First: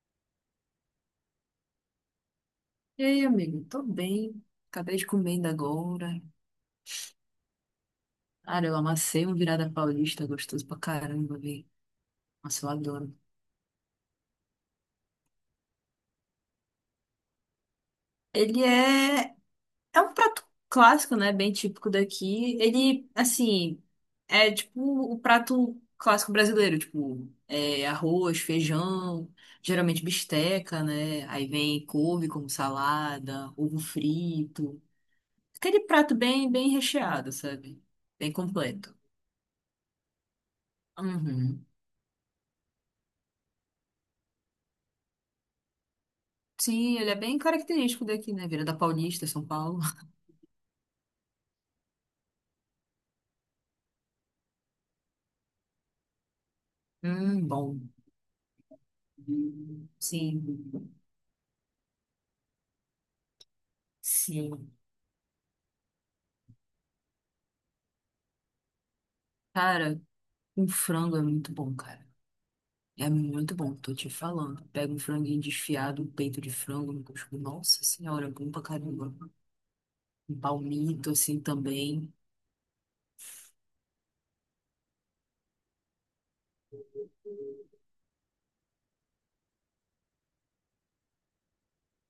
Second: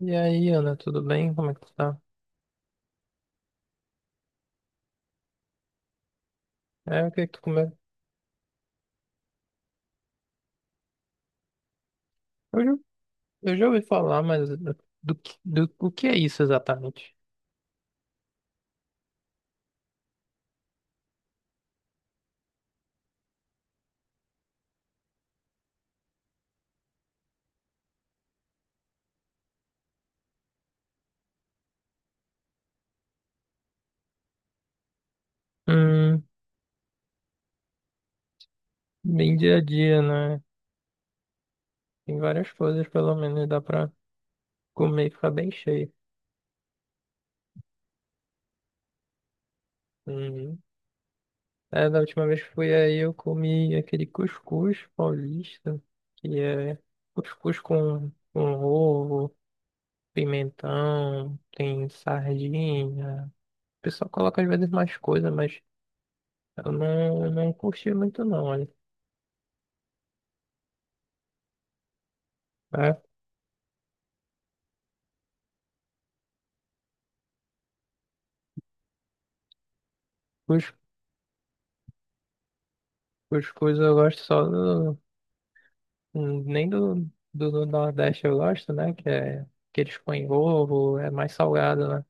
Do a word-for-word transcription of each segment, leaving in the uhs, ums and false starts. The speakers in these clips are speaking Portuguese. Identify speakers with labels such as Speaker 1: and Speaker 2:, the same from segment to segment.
Speaker 1: E aí, Ana, tudo bem? Como é que tu tá?
Speaker 2: Ei, amigo, tô bem. Acabei de comer ainda agora.
Speaker 1: É, o que é que tu comeu?
Speaker 2: Cara, eu amassei um virada paulista, gostoso pra caramba, velho.
Speaker 1: Eu,
Speaker 2: Nossa, eu
Speaker 1: já-
Speaker 2: adoro.
Speaker 1: eu já ouvi falar, mas do, que- do, o que é isso exatamente?
Speaker 2: Ele é... É um prato clássico, né? Bem típico daqui. Ele, assim, é tipo o prato clássico brasileiro. Tipo, é arroz, feijão, geralmente bisteca, né? Aí vem couve como salada, ovo frito. Aquele prato
Speaker 1: Hum,
Speaker 2: bem, bem recheado, sabe? Bem completo.
Speaker 1: bem dia a dia, né?
Speaker 2: Uhum.
Speaker 1: Tem várias coisas, pelo menos, dá pra comer e ficar bem cheio.
Speaker 2: Sim, ele é bem característico daqui, né? Vira da Paulista, São Paulo.
Speaker 1: Uhum. É, da última vez que fui aí, eu comi aquele cuscuz paulista, que é
Speaker 2: Hum,
Speaker 1: cuscuz
Speaker 2: bom.
Speaker 1: com, com ovo,
Speaker 2: Sim,
Speaker 1: pimentão, tem sardinha. O pessoal coloca às vezes
Speaker 2: sim.
Speaker 1: mais coisa, mas eu não, eu não curti muito não.
Speaker 2: Cara, um frango é muito bom, cara.
Speaker 1: É,
Speaker 2: É muito bom, tô te falando. Pega um franguinho desfiado, um peito de frango, um cuscuz. Nossa senhora, é bom pra caramba. Um
Speaker 1: cus-
Speaker 2: palmito, assim, também.
Speaker 1: cuscuz eu gosto só do. hum, Nem do, do, do Nordeste eu gosto, né? Que é que eles põem ovo, é mais salgado, né?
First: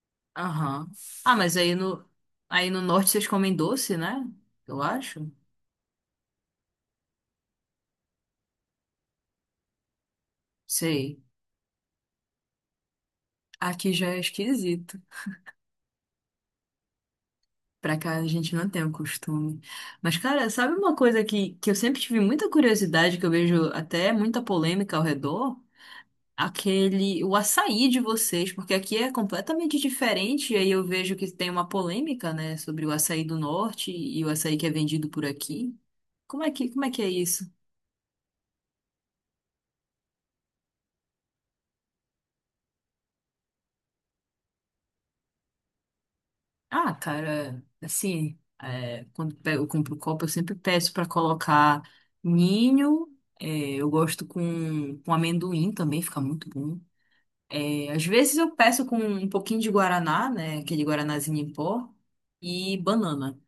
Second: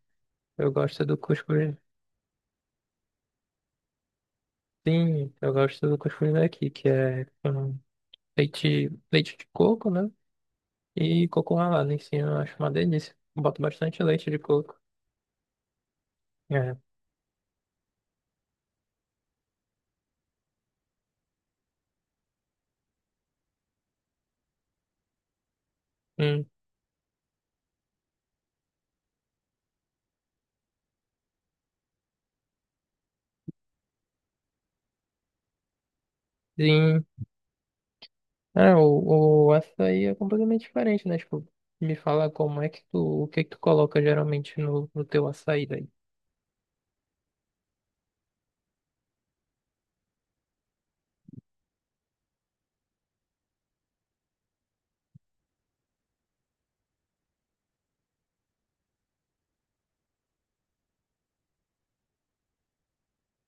Speaker 1: Eu
Speaker 2: Aham.
Speaker 1: gosto do
Speaker 2: Ah, mas
Speaker 1: cuscuz.
Speaker 2: aí no, aí no norte vocês comem doce, né? Eu acho.
Speaker 1: Sim, eu gosto do cuscuz daqui, que é com leite, leite de coco, né?
Speaker 2: Sei.
Speaker 1: E coco ralado em cima, eu acho uma delícia. Boto
Speaker 2: Aqui
Speaker 1: bastante
Speaker 2: já é
Speaker 1: leite de coco.
Speaker 2: esquisito.
Speaker 1: É.
Speaker 2: Pra cá a gente não tem o costume. Mas, cara, sabe uma coisa que, que eu sempre tive muita curiosidade, que eu vejo até muita polêmica ao redor?
Speaker 1: Hum,
Speaker 2: Aquele, o açaí de vocês, porque aqui é completamente diferente, e aí eu vejo que tem uma polêmica, né, sobre o açaí do norte e o açaí que é vendido por aqui. Como é que, como é que
Speaker 1: sim.
Speaker 2: é isso?
Speaker 1: É, o, o açaí é completamente diferente, né? Tipo, me fala como é que tu, o que que tu coloca geralmente no, no teu açaí daí.
Speaker 2: Ah, cara, assim, é, quando pe- eu compro copo, eu sempre peço pra colocar ninho, é, eu gosto com, com amendoim também, fica muito bom. É, às vezes eu peço com um pouquinho de guaraná, né? Aquele guaranazinho em pó e banana.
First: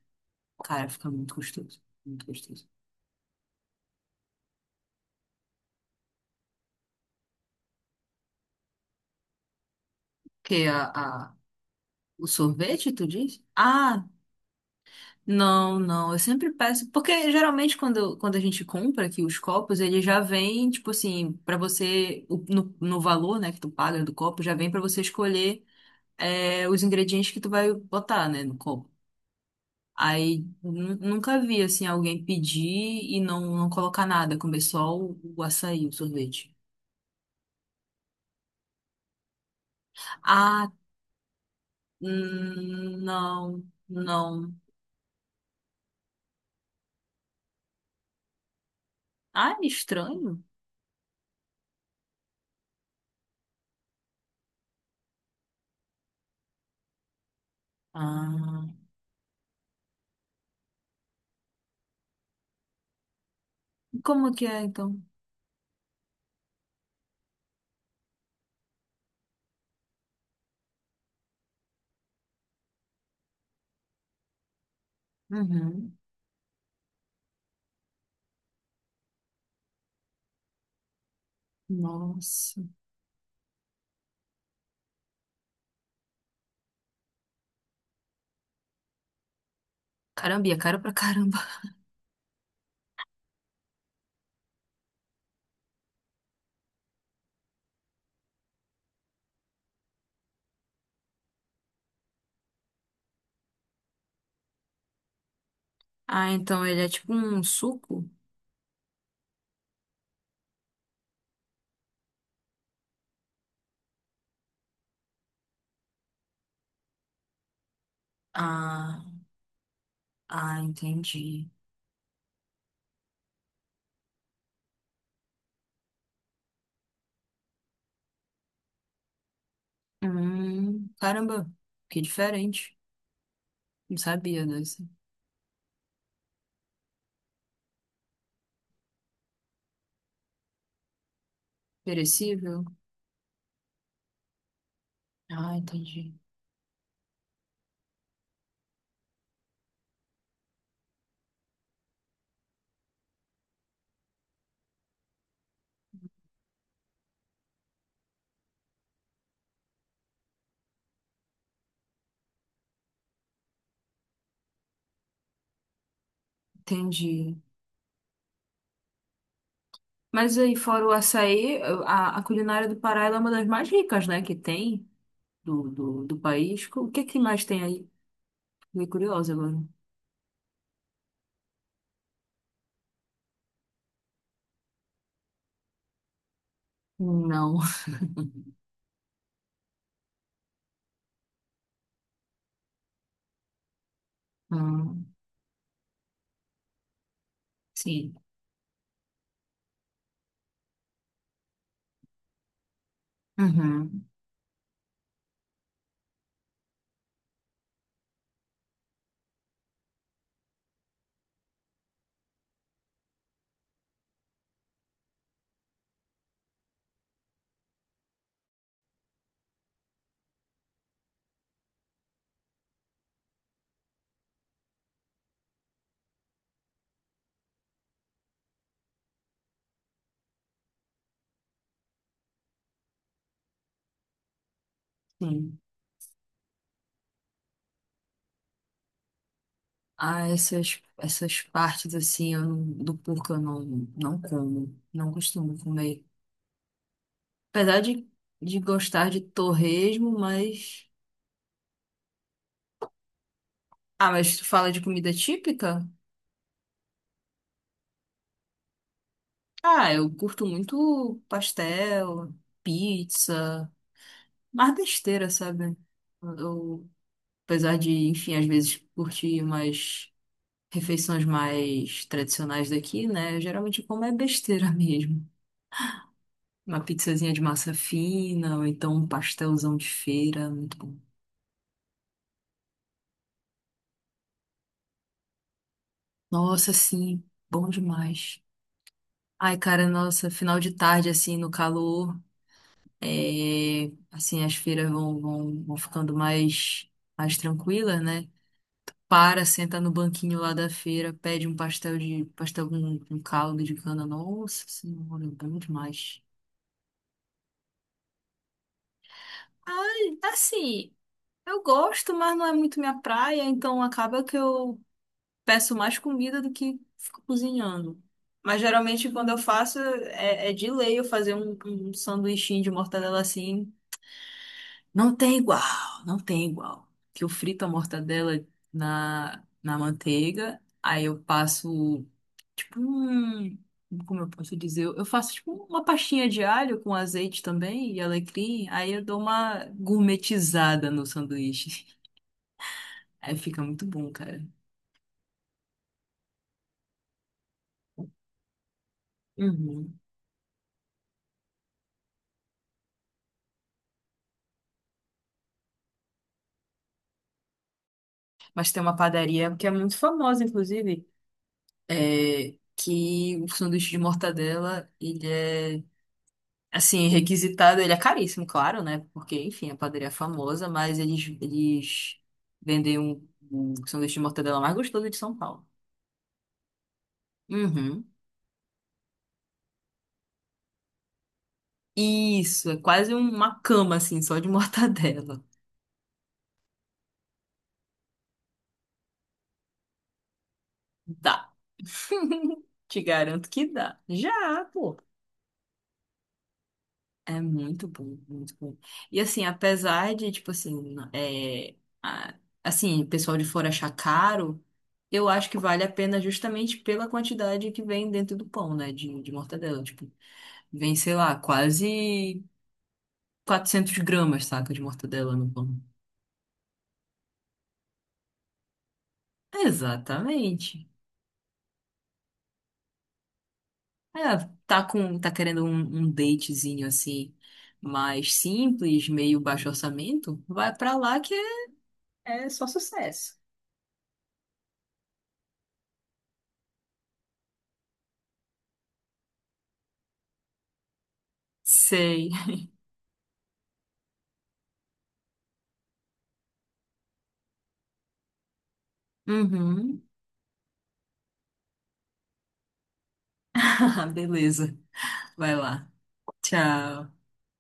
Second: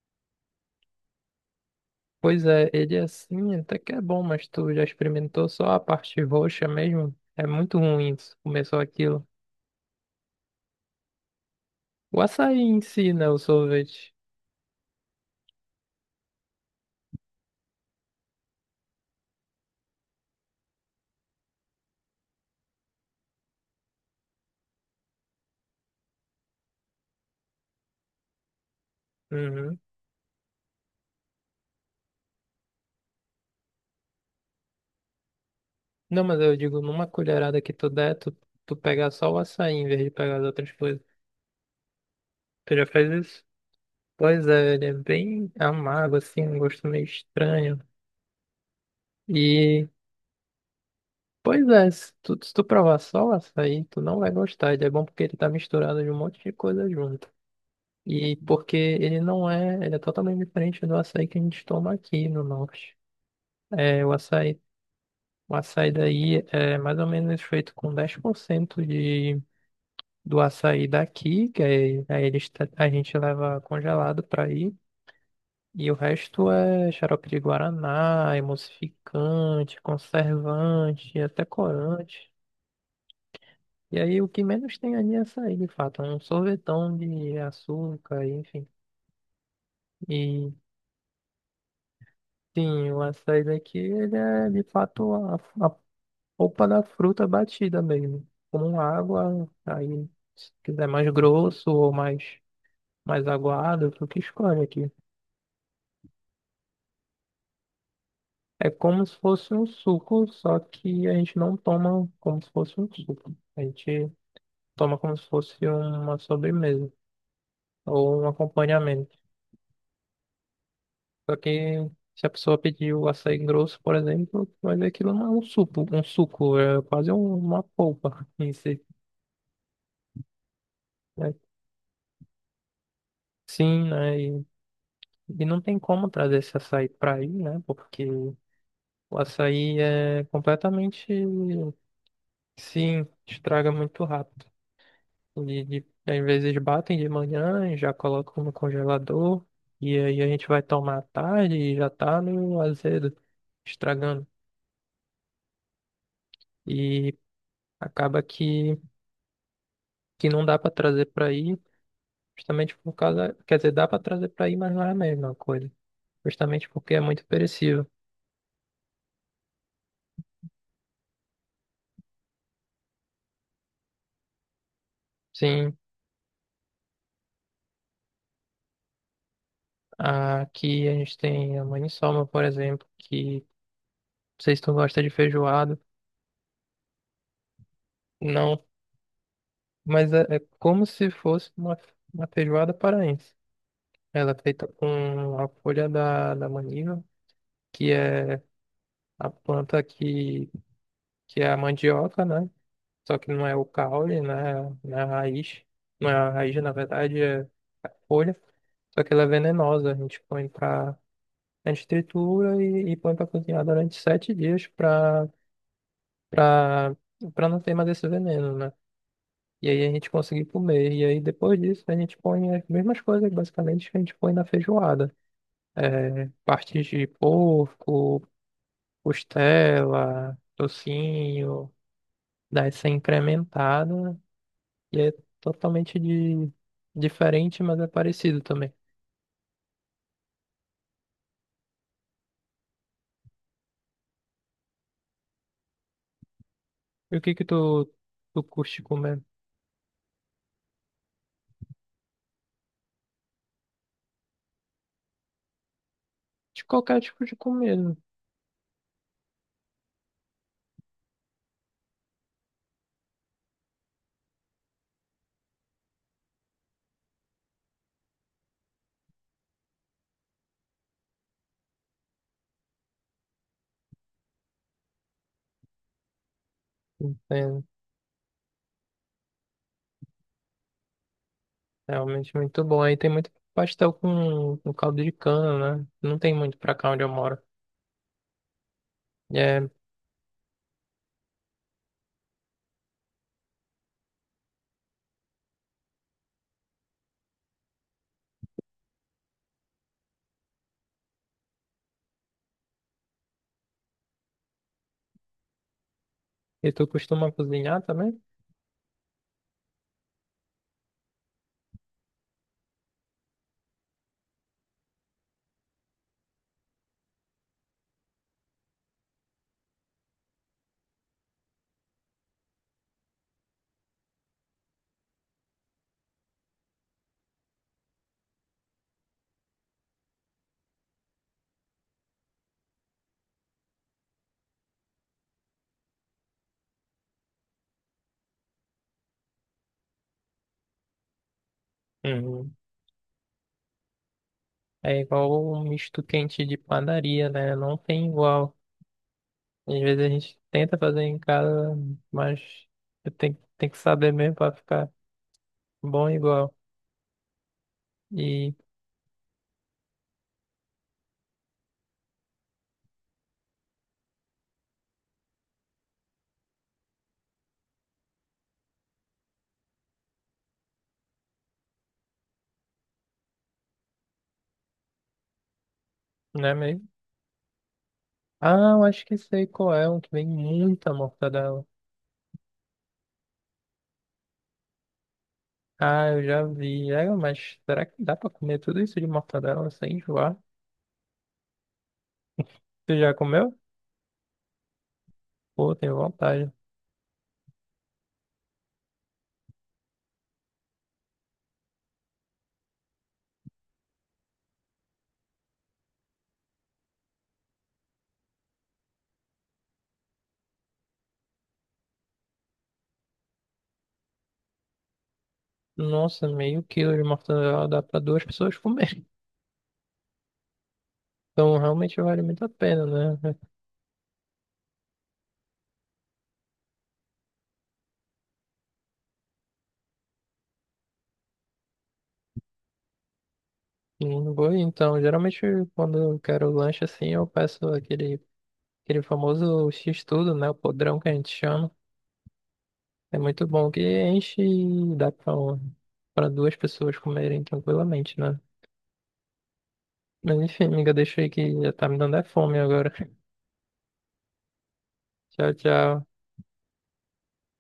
Speaker 2: Cara, fica muito gostoso. Muito
Speaker 1: Pois é,
Speaker 2: gostoso.
Speaker 1: ele é assim, até que é bom, mas tu já experimentou só a parte roxa mesmo? É muito ruim isso, começou aquilo.
Speaker 2: Que a, a-
Speaker 1: O
Speaker 2: o
Speaker 1: açaí em
Speaker 2: sorvete, tu
Speaker 1: si, né, o
Speaker 2: diz? Ah,
Speaker 1: sorvete.
Speaker 2: não, não. Eu sempre peço. Porque geralmente quando, quando a gente compra aqui os copos, ele já vem, tipo assim, pra você. O- No, no valor, né, que tu paga do copo, já vem pra você escolher. É, os ingredientes que tu vai botar, né, no copo.
Speaker 1: Uhum.
Speaker 2: Aí nu- nunca vi assim alguém pedir e não, não colocar nada, comer só o, o açaí, o
Speaker 1: Não, mas
Speaker 2: sorvete.
Speaker 1: eu digo, numa colherada que tu der, tu, tu pegar só o açaí em vez de pegar as
Speaker 2: Ah,
Speaker 1: outras coisas. Tu já
Speaker 2: hum,
Speaker 1: fez isso?
Speaker 2: não,
Speaker 1: Pois
Speaker 2: não.
Speaker 1: é, ele é bem amargo, assim, um gosto meio estranho.
Speaker 2: Ah, é
Speaker 1: E
Speaker 2: estranho.
Speaker 1: Pois é, se tu, se tu provar só o açaí, tu não vai gostar. Ele é bom porque ele tá misturado de um monte de coisa junto. E
Speaker 2: Ah,
Speaker 1: porque ele não é, ele é totalmente diferente do açaí que a gente toma aqui no norte. É, o
Speaker 2: como que
Speaker 1: açaí,
Speaker 2: é então?
Speaker 1: o açaí daí é mais ou menos feito com dez por cento de, do açaí daqui, que aí, aí eles, tra- a gente leva congelado para aí. E o
Speaker 2: Uhum.
Speaker 1: resto é xarope de guaraná, emulsificante, conservante, até corante.
Speaker 2: Nossa.
Speaker 1: E aí o que menos tem ali é açaí, de fato. É um sorvetão de açúcar, enfim.
Speaker 2: Caramba,
Speaker 1: E
Speaker 2: e é caro pra caramba.
Speaker 1: sim, o açaí daqui, ele é de fato a, a polpa da fruta batida mesmo. Com água, aí se quiser mais grosso ou mais, mais aguado, tu que escolhe aqui.
Speaker 2: Ah, então ele é tipo um suco?
Speaker 1: É como se fosse um suco, só que a gente não toma como se fosse um suco. A gente toma como se fosse uma sobremesa ou um
Speaker 2: Ah,
Speaker 1: acompanhamento.
Speaker 2: ah,
Speaker 1: Só
Speaker 2: entendi.
Speaker 1: que se a pessoa pedir o açaí grosso, por exemplo, vai ver que aquilo não é um suco, um suco, é quase um- uma polpa em si,
Speaker 2: Hum,
Speaker 1: né?
Speaker 2: caramba, que diferente.
Speaker 1: Sim,
Speaker 2: Não
Speaker 1: né? E,
Speaker 2: sabia dessa.
Speaker 1: e não tem como trazer esse açaí para aí, né? Porque o açaí é completamente,
Speaker 2: Perecível?
Speaker 1: sim, estraga muito rápido. E,
Speaker 2: Ah,
Speaker 1: de-
Speaker 2: entendi.
Speaker 1: às vezes batem de manhã e já colocam no congelador, e aí a gente vai tomar à tarde e já tá no azedo, estragando. E acaba que que não dá para trazer para aí, justamente por causa, quer dizer, dá para trazer para aí, mas não é a mesma coisa, justamente porque é muito
Speaker 2: Entendi.
Speaker 1: perecível.
Speaker 2: Mas aí, fora o açaí, a, a culinária do Pará ela é uma das mais ricas, né, que tem do,
Speaker 1: Sim,
Speaker 2: do, do país. O que é que mais tem aí? Fiquei curiosa agora.
Speaker 1: aqui a gente tem a maniçoba, por exemplo, que não sei se tu gosta de feijoada,
Speaker 2: Não.
Speaker 1: não, mas é, é como se fosse uma, uma feijoada paraense. Ela é feita
Speaker 2: Hum,
Speaker 1: com a folha da, da maniva, que
Speaker 2: sim.
Speaker 1: é a planta que, que é a mandioca, né? Só que não é o
Speaker 2: Uhum,
Speaker 1: caule, né? Não é a raiz. Não é a raiz, na verdade, é folha, só que ela é venenosa. A gente põe pra. A gente tritura e, e põe pra cozinhar durante sete dias pra, pra, pra não ter mais esse veneno, né? E aí a gente conseguir comer. E aí depois disso a gente põe as mesmas coisas, basicamente, que a gente põe na feijoada. É, partes de porco, costela, tocinho, daí ser incrementado. E é
Speaker 2: sim.
Speaker 1: totalmente de... diferente, mas é parecido também.
Speaker 2: Ah, essas, essas partes, assim, eu não- do porco eu não, não como. Não costumo comer.
Speaker 1: E o que que
Speaker 2: Apesar
Speaker 1: tu,
Speaker 2: de,
Speaker 1: tu
Speaker 2: de
Speaker 1: curte
Speaker 2: gostar
Speaker 1: comer?
Speaker 2: de torresmo, mas... Ah, mas tu fala de comida típica?
Speaker 1: De qualquer tipo de comida.
Speaker 2: Ah, eu curto muito pastel, pizza... mais besteira, sabe? Eu, apesar de, enfim, às vezes curtir umas refeições mais tradicionais daqui, né? Geralmente eu como é besteira mesmo. Uma pizzazinha de
Speaker 1: É
Speaker 2: massa fina, ou então um pastelzão de feira, muito bom.
Speaker 1: realmente muito bom. Aí tem muito pastel com, com caldo de cana, né? Não tem muito
Speaker 2: Nossa,
Speaker 1: pra cá onde eu
Speaker 2: sim,
Speaker 1: moro.
Speaker 2: bom demais. Ai,
Speaker 1: É,
Speaker 2: cara, nossa, final de tarde, assim, no calor, é, assim, as feiras vão, vão, vão ficando mais, mais tranquilas, né? Para, senta no banquinho lá da feira, pede um pastel de pastel com, com caldo de cana. Nossa senhora, é bom demais.
Speaker 1: e tu costuma cozinhar também?
Speaker 2: Ai, assim, eu gosto, mas não é muito minha praia, então acaba que eu peço mais comida do que fico cozinhando. Mas geralmente quando eu faço, é, é de lei eu fazer um, um sanduichinho de mortadela assim. Não tem igual, não tem igual. Que eu frito a mortadela na, na manteiga, aí eu passo. Tipo um, como eu posso dizer, eu faço tipo uma pastinha de alho com azeite também e alecrim, aí eu dou uma gourmetizada no sanduíche.
Speaker 1: Uhum.
Speaker 2: Aí fica muito bom, cara.
Speaker 1: É igual o misto quente de padaria, né? Não tem igual. Às
Speaker 2: Uhum.
Speaker 1: vezes a gente tenta fazer em casa, mas tem, tem que saber mesmo pra ficar bom igual. E,
Speaker 2: Mas tem uma padaria que é muito famosa, inclusive, é, que o sanduíche de mortadela, ele é, assim, requisitado, ele é caríssimo, claro, né? Porque, enfim, a padaria é famosa, mas eles, eles vendem um, um sanduíche de mortadela mais gostoso de São Paulo.
Speaker 1: né, mesmo?
Speaker 2: Uhum.
Speaker 1: Ah, eu acho que sei qual é, um que vem muita mortadela.
Speaker 2: Isso, é quase uma cama, assim, só de mortadela.
Speaker 1: Ah, eu já vi. É, mas será que dá pra comer tudo isso de mortadela sem enjoar?
Speaker 2: Dá.
Speaker 1: Tu
Speaker 2: Te
Speaker 1: já
Speaker 2: garanto
Speaker 1: comeu?
Speaker 2: que dá. Já, pô.
Speaker 1: Pô, tenho vontade.
Speaker 2: É muito bom, muito bom. E assim, apesar de, tipo assim, é, a- assim, o pessoal de fora achar caro, eu acho que vale a pena justamente pela quantidade que vem dentro do pão, né, de, de mortadela. Tipo, vem, sei lá, quase quatrocentas gramas, saca, de mortadela no pão.
Speaker 1: Nossa, meio quilo de mortadela dá pra duas pessoas comer.
Speaker 2: Exatamente.
Speaker 1: Então realmente vale muito a pena, né?
Speaker 2: É, tá com, tá querendo um, um datezinho assim, mais simples, meio baixo orçamento, vai pra lá que é- É só sucesso.
Speaker 1: Hum, Vou, então, geralmente quando eu quero lanche assim, eu peço aquele Aquele famoso X-tudo, né? O podrão que a gente chama.
Speaker 2: Sei.
Speaker 1: É muito bom que enche e dá pra, pra duas pessoas comerem tranquilamente, né?
Speaker 2: Uhum.
Speaker 1: Mas enfim, amiga, deixa aí que já tá me dando é fome agora.
Speaker 2: Beleza.
Speaker 1: Tchau,
Speaker 2: Vai lá.
Speaker 1: tchau.
Speaker 2: Tchau.